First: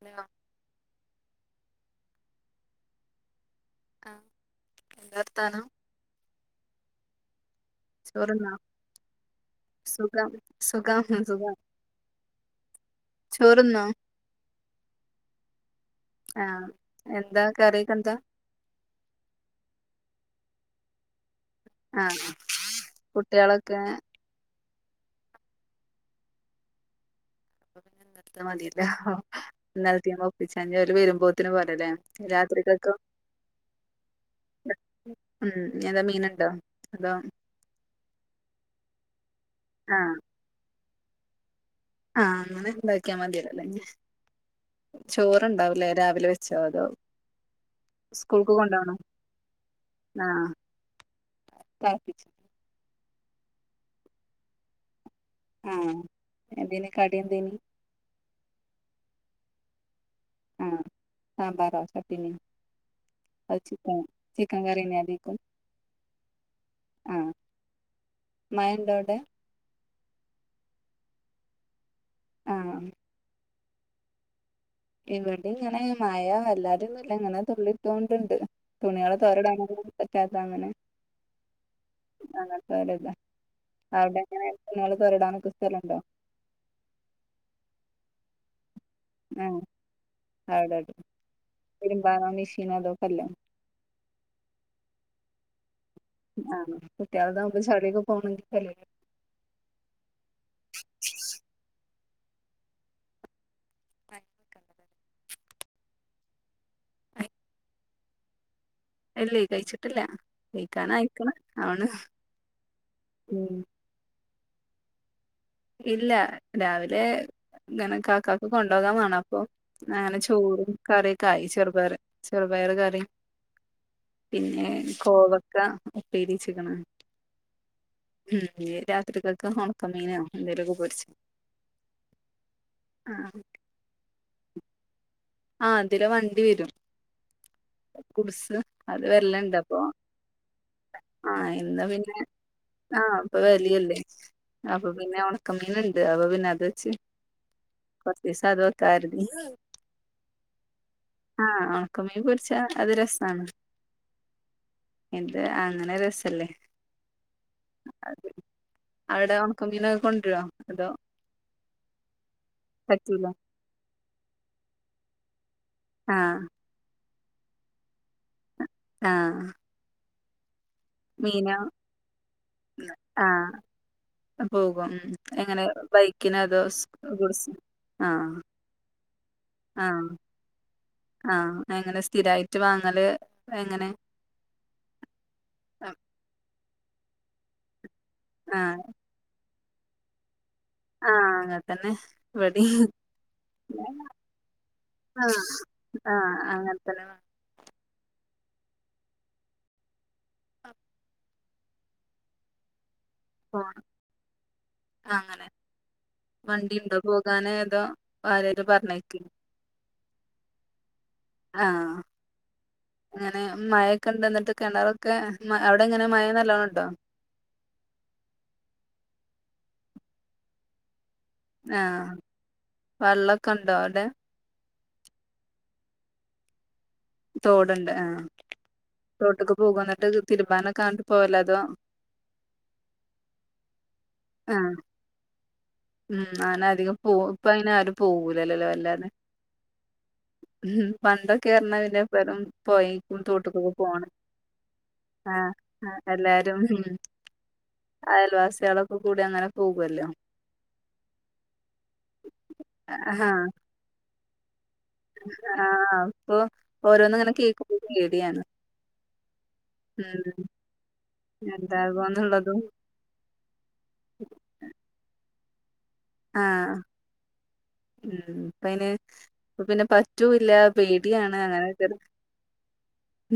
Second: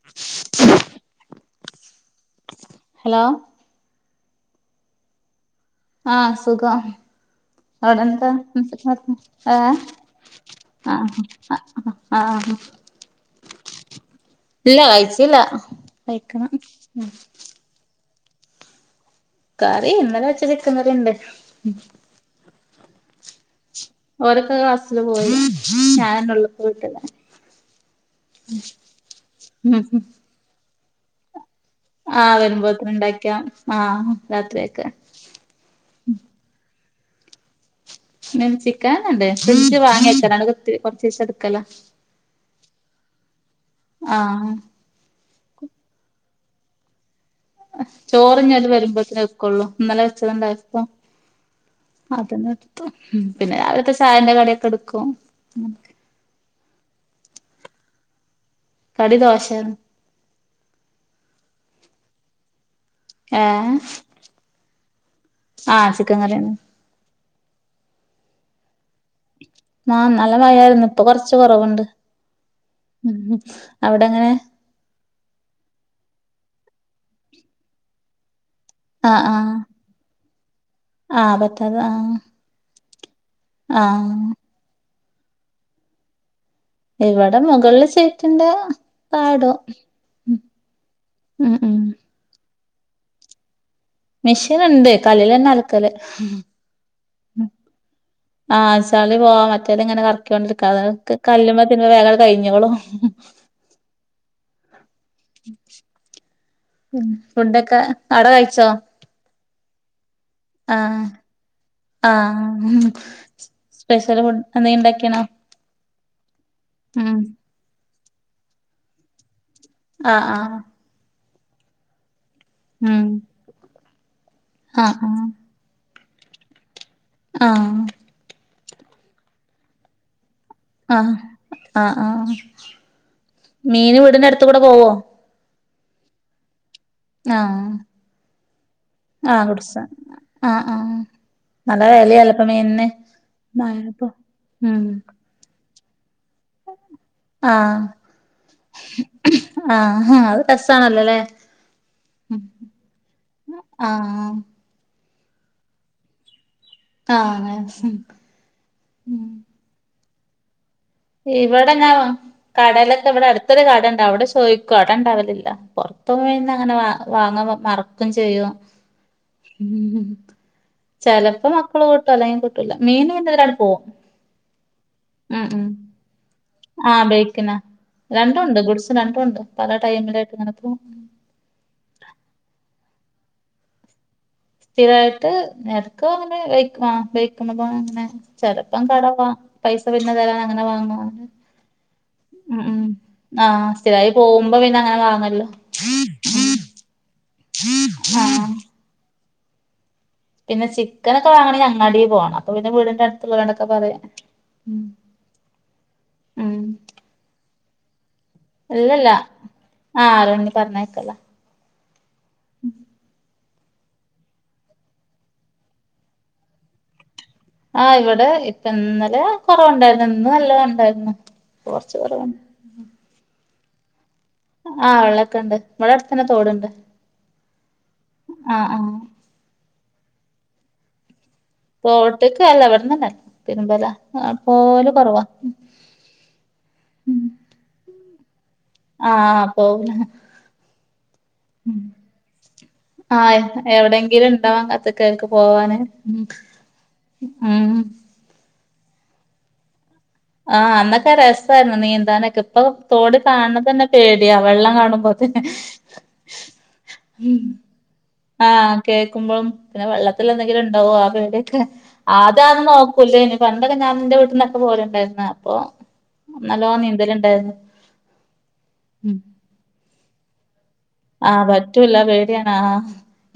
Hello hello ആഹ് എന്താറ്ത്താനം ആഹ് സുഖം അവിടെന്താ ചോറുന്നോ [unintelligible] ആഹ് സുഖം സുഖം ആഹ് ആഹ് ഉം ചോറ്ന്നോ ഇല്ല കഴിച്ചില്ല കഴിക്കണം ആഹ് എന്താ കറിക്കെന്താ കറി ഇന്നലെ വെച്ച ചിക്കങ്കറിണ്ട് ആണോ കുട്ട്യേളെക്കെ ഓരൊക്കെ ക്ലാസ്സില് പോയി ഞാന [unintelligible] [inaudible] ഇന്നൽത്തീമെ ഒപ്പിച്ചഞ്ഞ അവര് വരുമ്പോ [unintelligible] പോരലെ ആഹ് വരുമ്പോത്തിന് രാത്രികക്കൊ ഉണ്ടാക്കിയാ ആഹ് രാത്രിയൊക്കെ ഉം എന്താ മീന അതാ അതൊ മി ചിക്കനൊക്കെ [unintelligible] ണ്ട് ഫ്രിഡ്ജ് ആഹ് വാങ്ങ്യക്കലാണ് കൊറ്ച്ചീസം ഇട്ക്കല ആഹ് അങ്ങനെ ഉണ്ടാക്കിയാ മത്യല്ലൊല്ലേ ആഹ് ചോറുണ്ടാവുലേ രാവിലെ വെ ച്ചോ തോ ചോറ്ഞ്ഞല് വരുമ്പോത്ത്ന് വെക്കൊള്ളൂ ഇന്നലെ ആഹ് വെച്ചത്ണ്ടായ പ തെളപ്പിച്ച് അതന്നെത്തും പിന്നെ രാവില്ത്തെ ചായന്റെ കട്യക്കെ ഇട്ക്കും ആഹ് എതിന് കട്യന്തേനു കടി ദോശേണ് ആഹ് സാമ്പാറൊ ചട്ടിനി അഹ് ഏഹ് ചിക്കൻ ചിക്കൻ കറിന്നെയതിക്കും ആഹ് ചിക്കൻ കറിയാണ് ആഹ് മയന്തോ ആന്നല്ല മഴായിരുന്നു ഇപ്പൊ കൊറച്ച് കൊറവ്ണ്ട് ആഹ് അവിടെങ്ങനെ ഇവിടിം ഇങ്ങനെ മഴ വല്ലാതിന്നുല്ല ഇങ്ങനെ തുള്ളിട്ടോണ്ട്ണ്ട് തുണികള ആഹ് ആഹ് തോരടാണൊന്നും പറ്റാത്ത അങ്ങനെ ആഹ് പറ്റത ആഹ അല്ല അവിടെ എങ്ങനെ നിങ്ങൾ തോരടാാനൊക്കെ സ്ഥലുണ്ടോ? ഇവിടെ മുകളിൽ ചേട്ടുണ്ടാ ആഹ അവിടട്ട് ഉം ഉം വെരുമ്പാ മെഷീൻ അതോൊക്കെല്ലോ മെഷീൻുണ്ട് കല്ലിലഞ്ഞേ അല ആഹ കുട്ടികളതാകുമ്പോ ചളിയൊക്കെ പോകോ ആ ചളി പോവാൻ മറ്റേത് ഇങ്ങനെ കറക്കിക്കൊണ്ടിരിക്കക്ക് കല്ലുമ്മെ തിരുമ്പുമ്പോ കഴിഞ്ഞോളും മക്കണ്ട [inaudible] ഉ [inaudible] ഉ ഫുണ്ടൊക്കെ അടേ കഴിച്ചോ ല്ലയ് കഴിച്ചിട്ടില്ല ആഹ കഴിക്കാനായിക്ക്ണ് ആണ് ആഹ ഉം സ്പെഷ്യൽ ഫു അതയ്ണ്ടാക്കിയണോ ഇല്ല രാവിലെ ഇങ്ങനെ കാക്കക്ക് കൊണ്ടോകാൻ വേണം അപ്പൊ അങ്ങനെ ആഹ് ആഹ് ചോടും കറിയൊക്കെ ആയി ചെറുപ്പർ ചെറുപയർ കറി ഉം പിന്നെ ആഹ് ആഹ് കോവക്ക ഉപ്പേരിച്ചിക്കണ് ആഹ് ഹം രാത്രരി കക ഹണ കമിനാ ആഹ ആഹ് ആഹ ആഹ് മീന് വീടിന്റെ അടുത്ത കൂടെ പോവോ? ആ അതില വണ്ടി വരും ആഹ് കുടുസ ആഹ് കുടസ ആഹ് ആഹ ആഹ് ഇന്ന് നല്ല പിന്നെ വലല്ലപ്പ മീൻന് ആഹ് ഇപ്പൊ വെലിയല്ലേ മഴപ്പൊ അപ്പൊ പിന്നെ ഉണക്കമീന്ന് അതച്ചെ ആഹ കൊറച്ചീസം അത് വെക്കാർന്നു അത് രസാണല്ലോല്ലേ ആഹ ഉണക്കമ ച്ച അത് രസമാണ് ആഹ് എന്ത് അങ്ങനെ രസല്ലേ ആഹ് അങ്ങനെ അത ഉം അവിടെ ഉണക്ക മീനൊക്കെ കൊ ഇവിടെ ഞാൻ കടലൊക്കെ പറ്റൂല ഇവിടെ അടുത്തൊരു കടുണ്ടാവും അവിടെ ചോദിക്കു അട ഇണ്ടാവലില്ല പൊറത്ത ആഹ് വന്ന് അങ്ങനെ വ വാങ്ങ മറക്കും ചെയ്യും ആഹ് ചിലപ്പോ മീനോ മക്കള് കൂട്ടും അല്ലെങ്കിൽ കൂട്ടൂല മീൻീന്ത ആഹ് ഒരാൾ പോകും പോകും ഉ എങ്ങനെ ബൈക്കിന് അതോ സ് സ് ആ രണ്ടുണ്ട് ആഹ ആഹ എങ്ങനെ സ്ഥിരായിട്ട് വാങ്ങല് എങ്ങനെ? സ്ഥിരായിട്ട് നിരക്കും അങ്ങനെ വക്കും ആ വെയക്കുന്ന പോ അങ്ങനെ ആഹ് ചെലപ്പം കടവാ പൈസ പിന്നെ തരാ അങ്ങനെ വാങ്ങാതെ ആഹ് അങ്ങൻത്തന്നെ ഇവടിം സ്ഥിരായി പോകുമ്പോ പിന്നെ അങ്ങനെ ആഹ് വാങ്ങല്ലോ ആഹ് അങ്ങനത്തന്നെ ആഹ് പിന്നെ ചിക്കനൊക്കെ വാങ്ങണേൽ അങ്ങാടി പോകണം അപ്പൊ പിന്നെ വീടിന്റെ അടു ത്തുള്ളോരോടൊക്കെ പോണം പറയാ ഉം അങ്ങനെ ഉം തോ ആരേലും ഇല്ലല്ല പറഞ്ഞയക്കും ആഹ് ആരെയെങ്കിലും പറഞ്ഞേക്കുംല്ലേ ആഹ് ഉം അങ്ങനെ മഴൊക്കെ ഉണ്ട്ന്നിട്ട് കിണറൊക്കെ അവിടെ എങ്ങനെ മഴ നല്ലോണണ്ടോ? ആഹ് ഇവിടെ ഇപ്പ ഇന്നലെ കൊറവുണ്ടായിരുന്നു ഇന്ന് നല്ലത ഉണ്ടായിരുന്നു കൊറച്ച് ആഹ് കൊറവുണ്ട് വെള്ളൊക്കെ ഉണ്ടോ അവിടെ? അ വെള്ളക്കെ ഇണ്ട് ഇവിടെ അടുത്തന്നെ തോടുണ്ട് തോടുണ്ട് അ ആഹ് ആഹ് തോട്ടിക് പോകോ എന്നിട്ട് തിരുമ്പാനൊക്കെ ആന്നിട്ട് പോവല്ല തൊട്ട്ക്കല്ല എവിടന്നന്നെ തിരുമ്പല ആഹ് പോവൽ കൊറവാ ഉം അങ്ങനെ അധികം പോ ഇപ്പ അയിന് ആരും പോകൂലല്ലോ വല്ലാതെ ആപോകുന്ന പണ്ടൊക്കെ പറഞ്ഞാ പിന്നെ എപ്പഴും പോയിക്കും ആഹ് തോട്ടീക്കൊക്കെ പോണം എവിടെങ്കിലും ഇണ്ടാവാൻ കാത്ത്ക്കായിരിക്കും ആഹ് പോവാന് എല്ലാരും ഉം കുട്ടികളൊക്കെ കൂടി അങ്ങനെ പോകുവല്ലോ ആ അന്നൊക്കെ രസമായിരുന്നു നീന്താനക്കെ ഇപ്പൊ തോട് ആഹ് കാണണ തന്നെ പേടിയാ വെള്ളം കാണുമ്പോതിന്ന് ആ അപ്പൊ ഓരോന്ന് ഇങ്ങനെ കേക്കുന്നില്ലേ ആ കേൾക്കുമ്പോ പിന്നെ വെള്ളത്തി ഉം എന്തെങ്കിലും ഉണ്ടാവോ പേടിക്കെ എന്താകുവന്നുള്ളതും ആതാന്ന് നോക്കൂല്ലേന്ന് പണ്ടൊക്കെ ഞാൻ എന്റെ വീട്ടന്നൊക്കെ പോകലുണ്ടായിരുന്ന് അപ്പൊ ആ നല്ലോണം നീന്തലുണ്ടായിരുന്നു ഉം ഇപ്പയിന് ഇപ്പൊ പിന്നെ പറ്റുംല്ല ആ പറ്റൂല്ല പേടിയാണ് ആഹ്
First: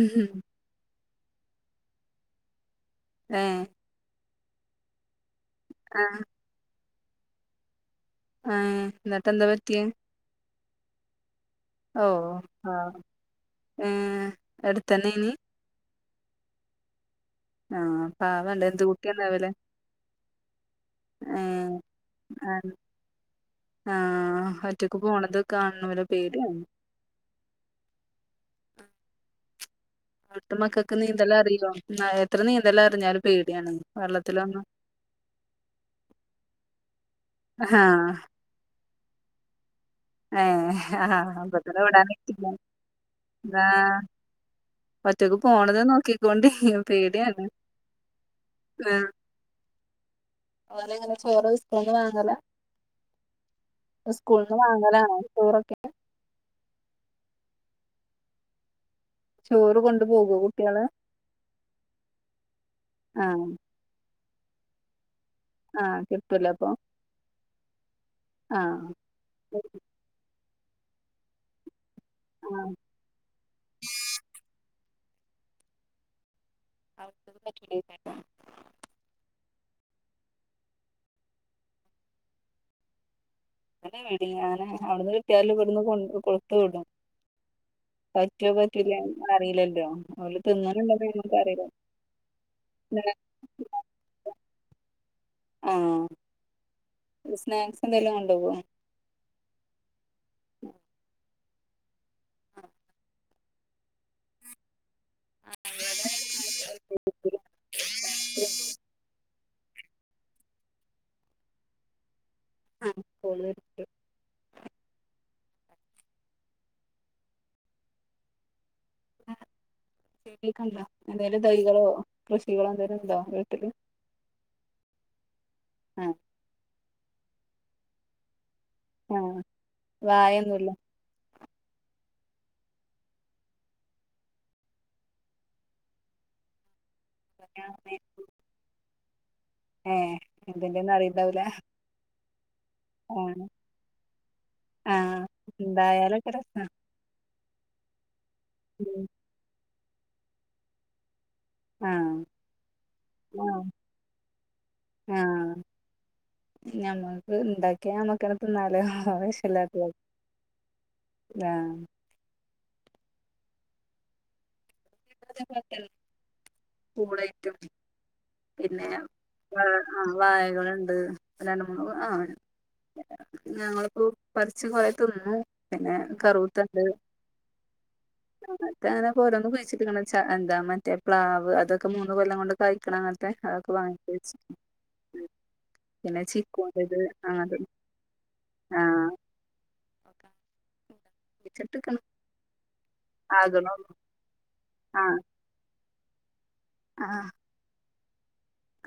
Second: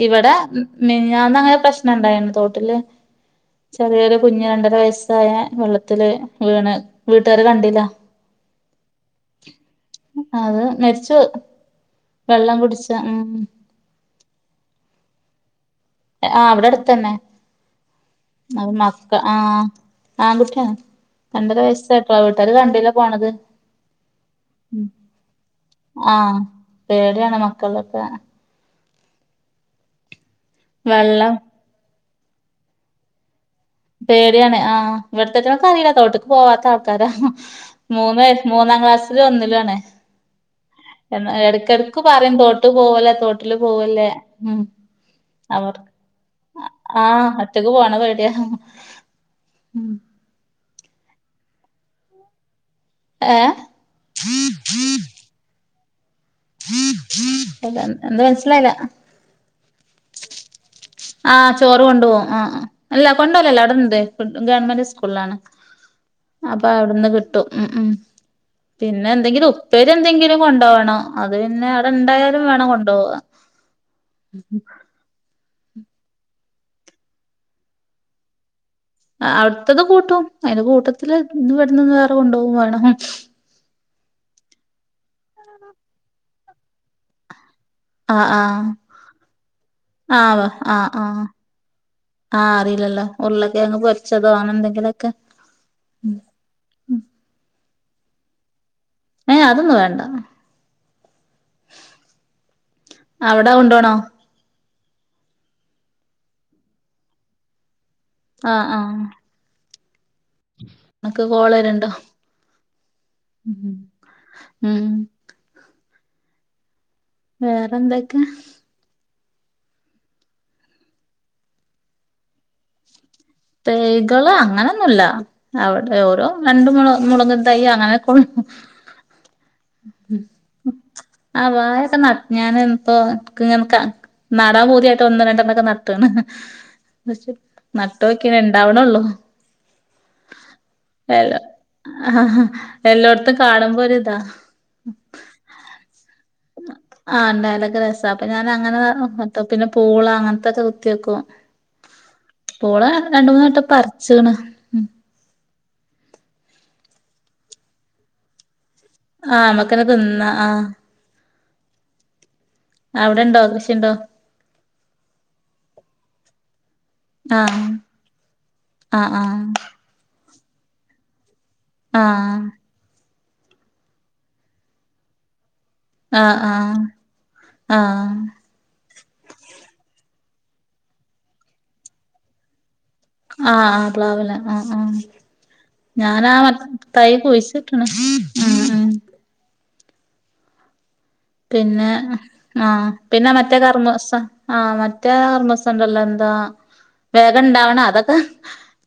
ഇവിടെ മെ ഞാനന്ന അങ്ങനെ പ്രശ്ന ഇണ്ടായിരുന്നു തോട്ടില് ഏഹ് കുഞ്ഞു രണ്ടര വയസ്സായ വെള്ളത്തില് ആഹ് വീണ് വീട്ടുകാര് കണ്ടില്ല ആഎന്നിട്ട എന്താ പറ്റിയ അത് മരിച്ചു ഓ വെള്ളം കുടിച്ച പാവം ഉം ഏടുത്തന്നെ നി ആ അവിടെ അടുത്ത തന്നെ ആഹ് പാവല്ലേ അഹ് എന്ത് മക്ക കുട്ടിയാന്നാവല്ലേ ആഹ് ആൺകുട്ടിയാണ് രണ്ടര ഏഹ് വയസ്സായിട്ടോ വീട്ടാര് ആഹ് കണ്ടില്ല പോണത് ആഹ് ഉം ഒറ്റക്ക് പോണത് കാണുന്ന വര് ആഹ് പേടിയാണ് പേടിയാണ് മക്കളൊക്കെ ആഹ് ഇവിടുത്തെ മക്കൾക്ക് നീന്തല വെള്ളം അറീലോ എത്ര നീന്തല അറിഞ്ഞാലും പേടി പേടിയാണ് ആഇവിടത്തെറ്റങ്ങൾ ക്ക് അറിയില്ല തോട്ട്ക്ക് പോവാത്ത ആൾക്കാരാ ആഹ് മൂന്ന് മൂന്നാം ക്ലാസ് ലും ഒന്നിലും ആണ് ഏഹ് ആഹ് എന്നാ അപ്പത്തന്നെ ഇടക്കിടക്ക് വിടാൻ പറയും പറ്റില്ല തോട്ട് പോവല്ലെ തോട്ടില് ആഹ് പോവല്ലേ ഉം ഒറ്റക്ക് പോണതെ അവർക്ക് നോക്കിക്കൊണ്ടി ആഹ് പേടിയാണ് ഒറ്റക്ക് പോണ പേടിയാ ഓനങ്ങനെ ചോറ് സ്കൂളിന് വാങ്ങല വാങ്ങലാണോ ഏഹ് ചോറൊക്കെ എന്ത മനസലായില്ല ചോറ് കൊണ്ടു പോകൂവൊ കുട്ടികള് ആ ചോറ് കൊണ്ട്പോകും അ അല്ല കൊണ്ട് ആഹ് പോകലല്ല അവിടെണ്ട് ഗവൺമെന്റ് സ്കൂളിലാണ് ആഹ് കിട്ടൂലേ അപ്പൊ അവിടുന്ന് കിട്ടും ഉ ഉം ആഹ് പിന്നെ എന്തെങ്കിലും ഉപ്പര് എന്തെങ്കിലും കൊണ്ടവണം അത് പിന്നെ അവിടെ ഇണ്ടായാലും വേണം കൊണ്ടവാ [unintelligible] അവിടുത്തത് കൂട്ടും അതിന്റെ കൂട്ടത്തില് ഇദ് ഇവിടന്ന്ന്ന് വേറെ കൊണ്ടുപോവും വേണം നാണങ്ങനെ ഞാൻ അവിടുന്ന് കിട്ടിയാലും ഇവിടുന്ന് കൊ കൊടുത്തു വിടും ആഹ് പറ്റോ ആഹ് പറ്റൂല അറിയില്ലല്ലോ ഓല് തിന്നലുണ്ടോ പ്പ നമ്മക് അറിയില്ല ആഅറിയില്ലല്ലോ ഉറളകിഴങ് പൊരിചതും അങ്ങനെ എന്തെങ്കിലൊക്കെ ആഹ് സ്നാക്സ് എന്തെലും കൊണ്ടുവേ ഹെ അതൊന്നും വേണ്ട അവിട കോണ്ടോണോ ആ ഇവിടെ [unintelligible] ആ ആ ങ്ങക്ക് കോളരുണ്ടോ ഉ ഉ വേറെന്തൊക്കെ [inaudible] എന്തേലും തൈകളോ കൃഷികളോ എന്തോലും ഉണ്ടോ വീട്ടില് തൈകള് അങ്ങനൊന്നൂല്ല അവിടെ ആഹ് ഓരോ രണ്ട് മൂ മുളക് തൈ അങ്ങനെ കൊ ആഹ് വായൊന്നൂല്ല ആഹ് വായൊക്കെ ഞാൻ ഇപ്പോ എക്ക് ഇങ്ങനക് നടാൻ പൂതിയായിട്ട് ഒന്ന് രണ്ടെണ്ണൊക്കെ നട്ട്ണ് പക്ഷ ണ്ടാവണേള്ളൂ ഏഹ് എന്തൊക്കെന്നറിയണ്ടാവൂലെ എല്ലായിടത്തും കാണുമ്പോ ഒരു ഇതാ ആഹ് ഇണ്ടായാലൊക്കെ രസാ ആ ണ്ടായാലൊക്കെ രസാ അപ്പൊ ഞാനങ്ങനെ നട്ട [unintelligible] പൂള അങ്ങനത്തൊക്കെ കുത്തി വക്കും ആഹ് പൂള രണ്ട് മൂന്ന് വട്ടം പറിച്ച്ണ് ആഹ് ഞമ്മക്ക് ഇണ്ടാക്കിയാ നമ്മക്കന്നെ തിന്നാ ആഹ് നമക്കന്നെ തിന്ന ആഹ് ആഹ് അവിടെണ്ടോ കൃഷിണ്ടോ [inaudible] പൂളായിറ്റും ആഹ് പിന്നെ ആഹ് ആഹ് വാ ആ വായകളുണ്ട് രണ്ട് മൂന്ന് ആഹ് ഞങ്ങളിപ്പോ പറിച്ചും കൊറേ തിന്നു പിന്നെ ആഹ് ആഹ് കറുവത്തുണ്ട് ആഹ് അങ്ങനെ പോരോന്നും കഴിച്ചിക്ക്ണ് എന്താ മറ്റേ പ്ലാവ് അതൊക്കെ മൂന്ന് കൊല്ലം കൊണ്ട് കായ് ക്കണങ്ങത്തെ ആഹ് അതൊക്കെ ആഹ് പ്ലാവില വാങ്ങിച്ച് ആഹ് ആഹ് ഉം ഞാനാ മറ്റ് തൈ കുഴിച്ചിട്ടണ് ഓക്കെ പിന്നെ ആഹ് പിന്നെ മറ്റേ ആകണൊള്ളൂ കർമ്മസ ആഹ് ആ മറ്റേ കർമ്മസ ഉണ്ടല്ലോ ന്താ ആ വേഗം ഇണ്ടാവണ അതൊക്കെ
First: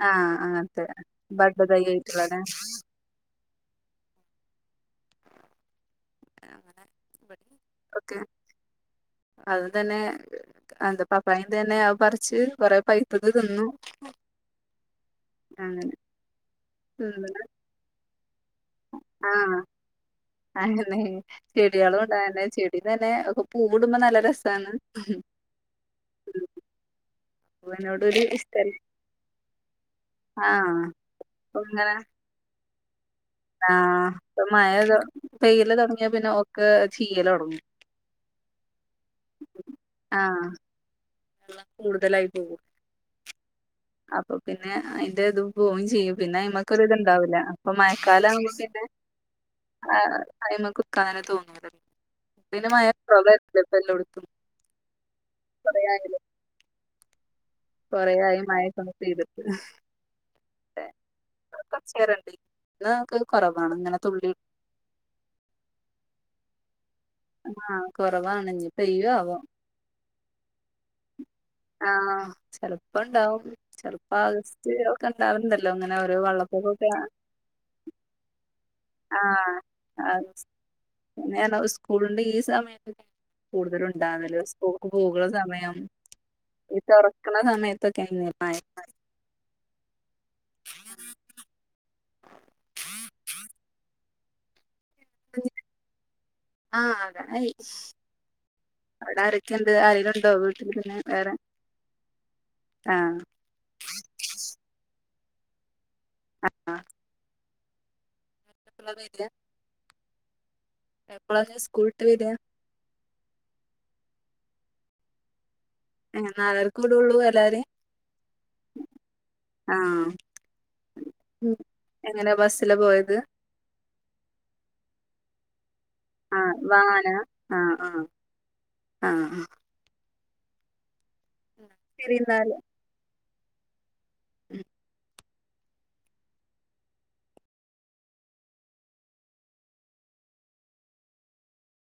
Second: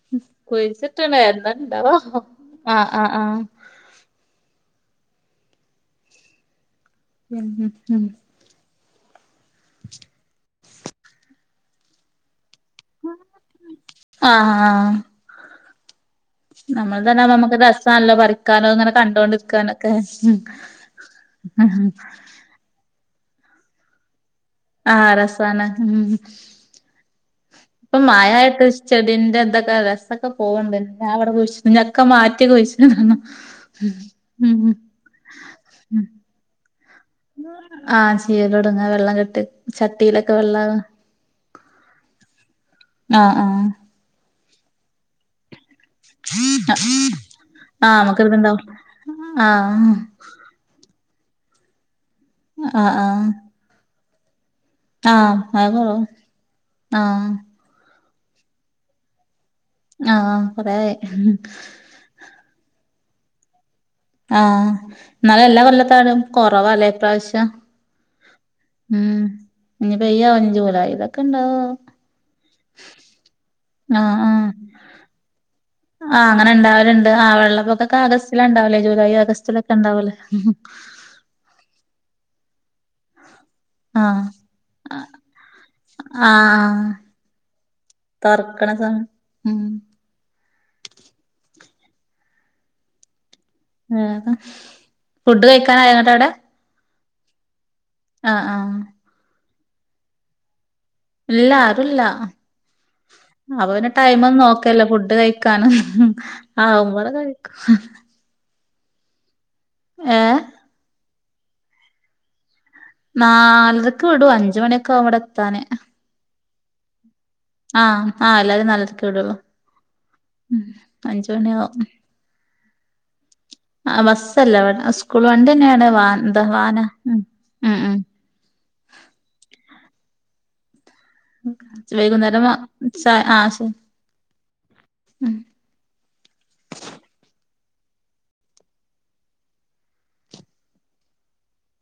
ആ അങ്ങനത്തെ കുഴിച്ചിട്ട്ണ് ബഡ് തൈ ന്തണ്ടോ ആയിട്ടുള്ളതേ ആ ആ ആ [inaudible] ഉം ഉം ഉം അതും തന്നെ എന്താ പപ്പായ തന്നെ അവ പറിച്ച് കൊറെ പൈപ്പ് അത് തിന്നു ആഹ് ആഹ് അങ്ങനെ നമ്മൾ തന്നാവുമ്പ തിന്നണ് നമുക്ക് രസാല്ലോ പറി ക്കാനോ ഇങ്ങനെ ആഹ് കണ്ടോണ്ടിരിക്കാനൊക്കെ അങ്ങനെ അതങ്ങനെ ഒക്കെ പൂവിടുമ്പോ നല്ല രസ് ആഹ് രസാണ് ഉം [unintelligible] ഇപ്പൊ മയായിട്ട് ഇഷ്ടല്ല ചെടിന്റെ തൊക്കെ രസൊക്കെ പോകണ്ട് ആഹ് ഞാവിടെ അപ്പൊ കുഴിച്ച ഇങ്ങനെ [unintelligible] മാറ്റി കുഴിച്ച് ആഹ് മഴ പെയ്യൽ തുടങ്ങിയ പിന്നെ ഒക്കെ ചീയല് തുടങ്ങും ആഹ് ചീയൽ തുടങ്ങ വെള്ളം കെട്ടി ചട്ടിയിലൊക്കെ ആഹ് വെള്ളാവാ കൂടുതലായി പോകും ആഹ് അപ്പൊ പിന്നെ അതിന്റെ ഇതും പോവേം ചെയ്യും പിന്നെ അയ്മ്മക്കൊരിത്ണ്ടാവില്ല അപ്പൊ ആഹ് നമുക്ക് മഴക്കാലം ആവുമ്പ ഇടുന്നുണ്ടാവും പിന്നെ ആഹ് അയ്മകുക്കനെ തോന്നൂല്ല പിന്നെ ആഹ് ആഹ് മയപ്പല്ലടുത്തും ആഹ് ആക് ആഹ് കൊറെയായി മയക്കെ പെയ്തു ആഹ് കൊറേയായി കൊറച്ചേരണ്ട് ഇന്ന് ഞങ്ങൾക്ക് കുറവാണ് ആ എന്നാലും എല്ലാ കൊല്ലത്തേലും കൊറവാല്ലേ ഇപ്രാവശ്യം ആഹ് കുറവാണ് ഇനി പെയ്യോ ഉം ആവോ ഇനി പെയ്യാവോ ഇനി ജൂലൈയിലൊക്കെ ഇണ്ടാവോ ആഹ് ചെലപ്പണ്ടാവും ചെലപ്പൊ അത് ഒക്കെ ഉണ്ടാവുന്ന ആ അങ്ങനെ എല്ലാവരുണ്ട് ആ വെള്ളപ്പൊകാക്ക ആഗസ്റ്റില ഉണ്ടാവലേ ജൂലൈ ആഗസ്റ്റിലൊക്കെ ഉണ്ടാവലേ നോന സ്കൂളിണ്ട് ഈ സമയം കൂടുതല ആഹ് ഉണ്ടവുന്നത് സ്കൂക്ക് ആഹ് പോകുന്ന സമയം ഈ തുറക്കണ സമയത്ത് തുർക്കണ സമയ ഉം [unintelligible] ആഹാ ഫുഡ് കഴിക്കാനായങ്ങാട്ടാവിടെ ആഹ് അതായി ആ ആ കേന്ത് ആരെലുണ്ടോവി ഇല്ലല്ല ആരുല്ല ആഹ് അപ്പൊ പിന്നെ ടൈമം ഒന്നും നോക്കില്ല ഫുഡ് കഴ ക്കാണ് ആ ആഹ് [unintelligible] കഴിക്കും [unintelligible] ഏ എപ്പോളാണ് ഞാൻ സ്കൂൾവിട്ട് വര നാലരക്ക് വിടു അഞ്ച് മണിയൊക്കവും വിടെ എത്താന്ന് നല്ലരക്കു വീടോള്ളൂ ആഹ് ആഹ് എല്ലാരും നല്ലരാക്ക് വിടുള്ളൂ ആഹ് ഉം അഞ്ചുമണിയാവും പിള്ള പോയത് ആ ബസ്സല്ല സ്കൂൾ വണ്ടി തന്നെയാണ് വാൻ എന്താ വാന ഉം ആ ഉം ആ ഉം ആ ആ വൈകുന്നേരം ആ എന്നാല് ചാ ശെരി [unintelligible] ഉം [unintelligible]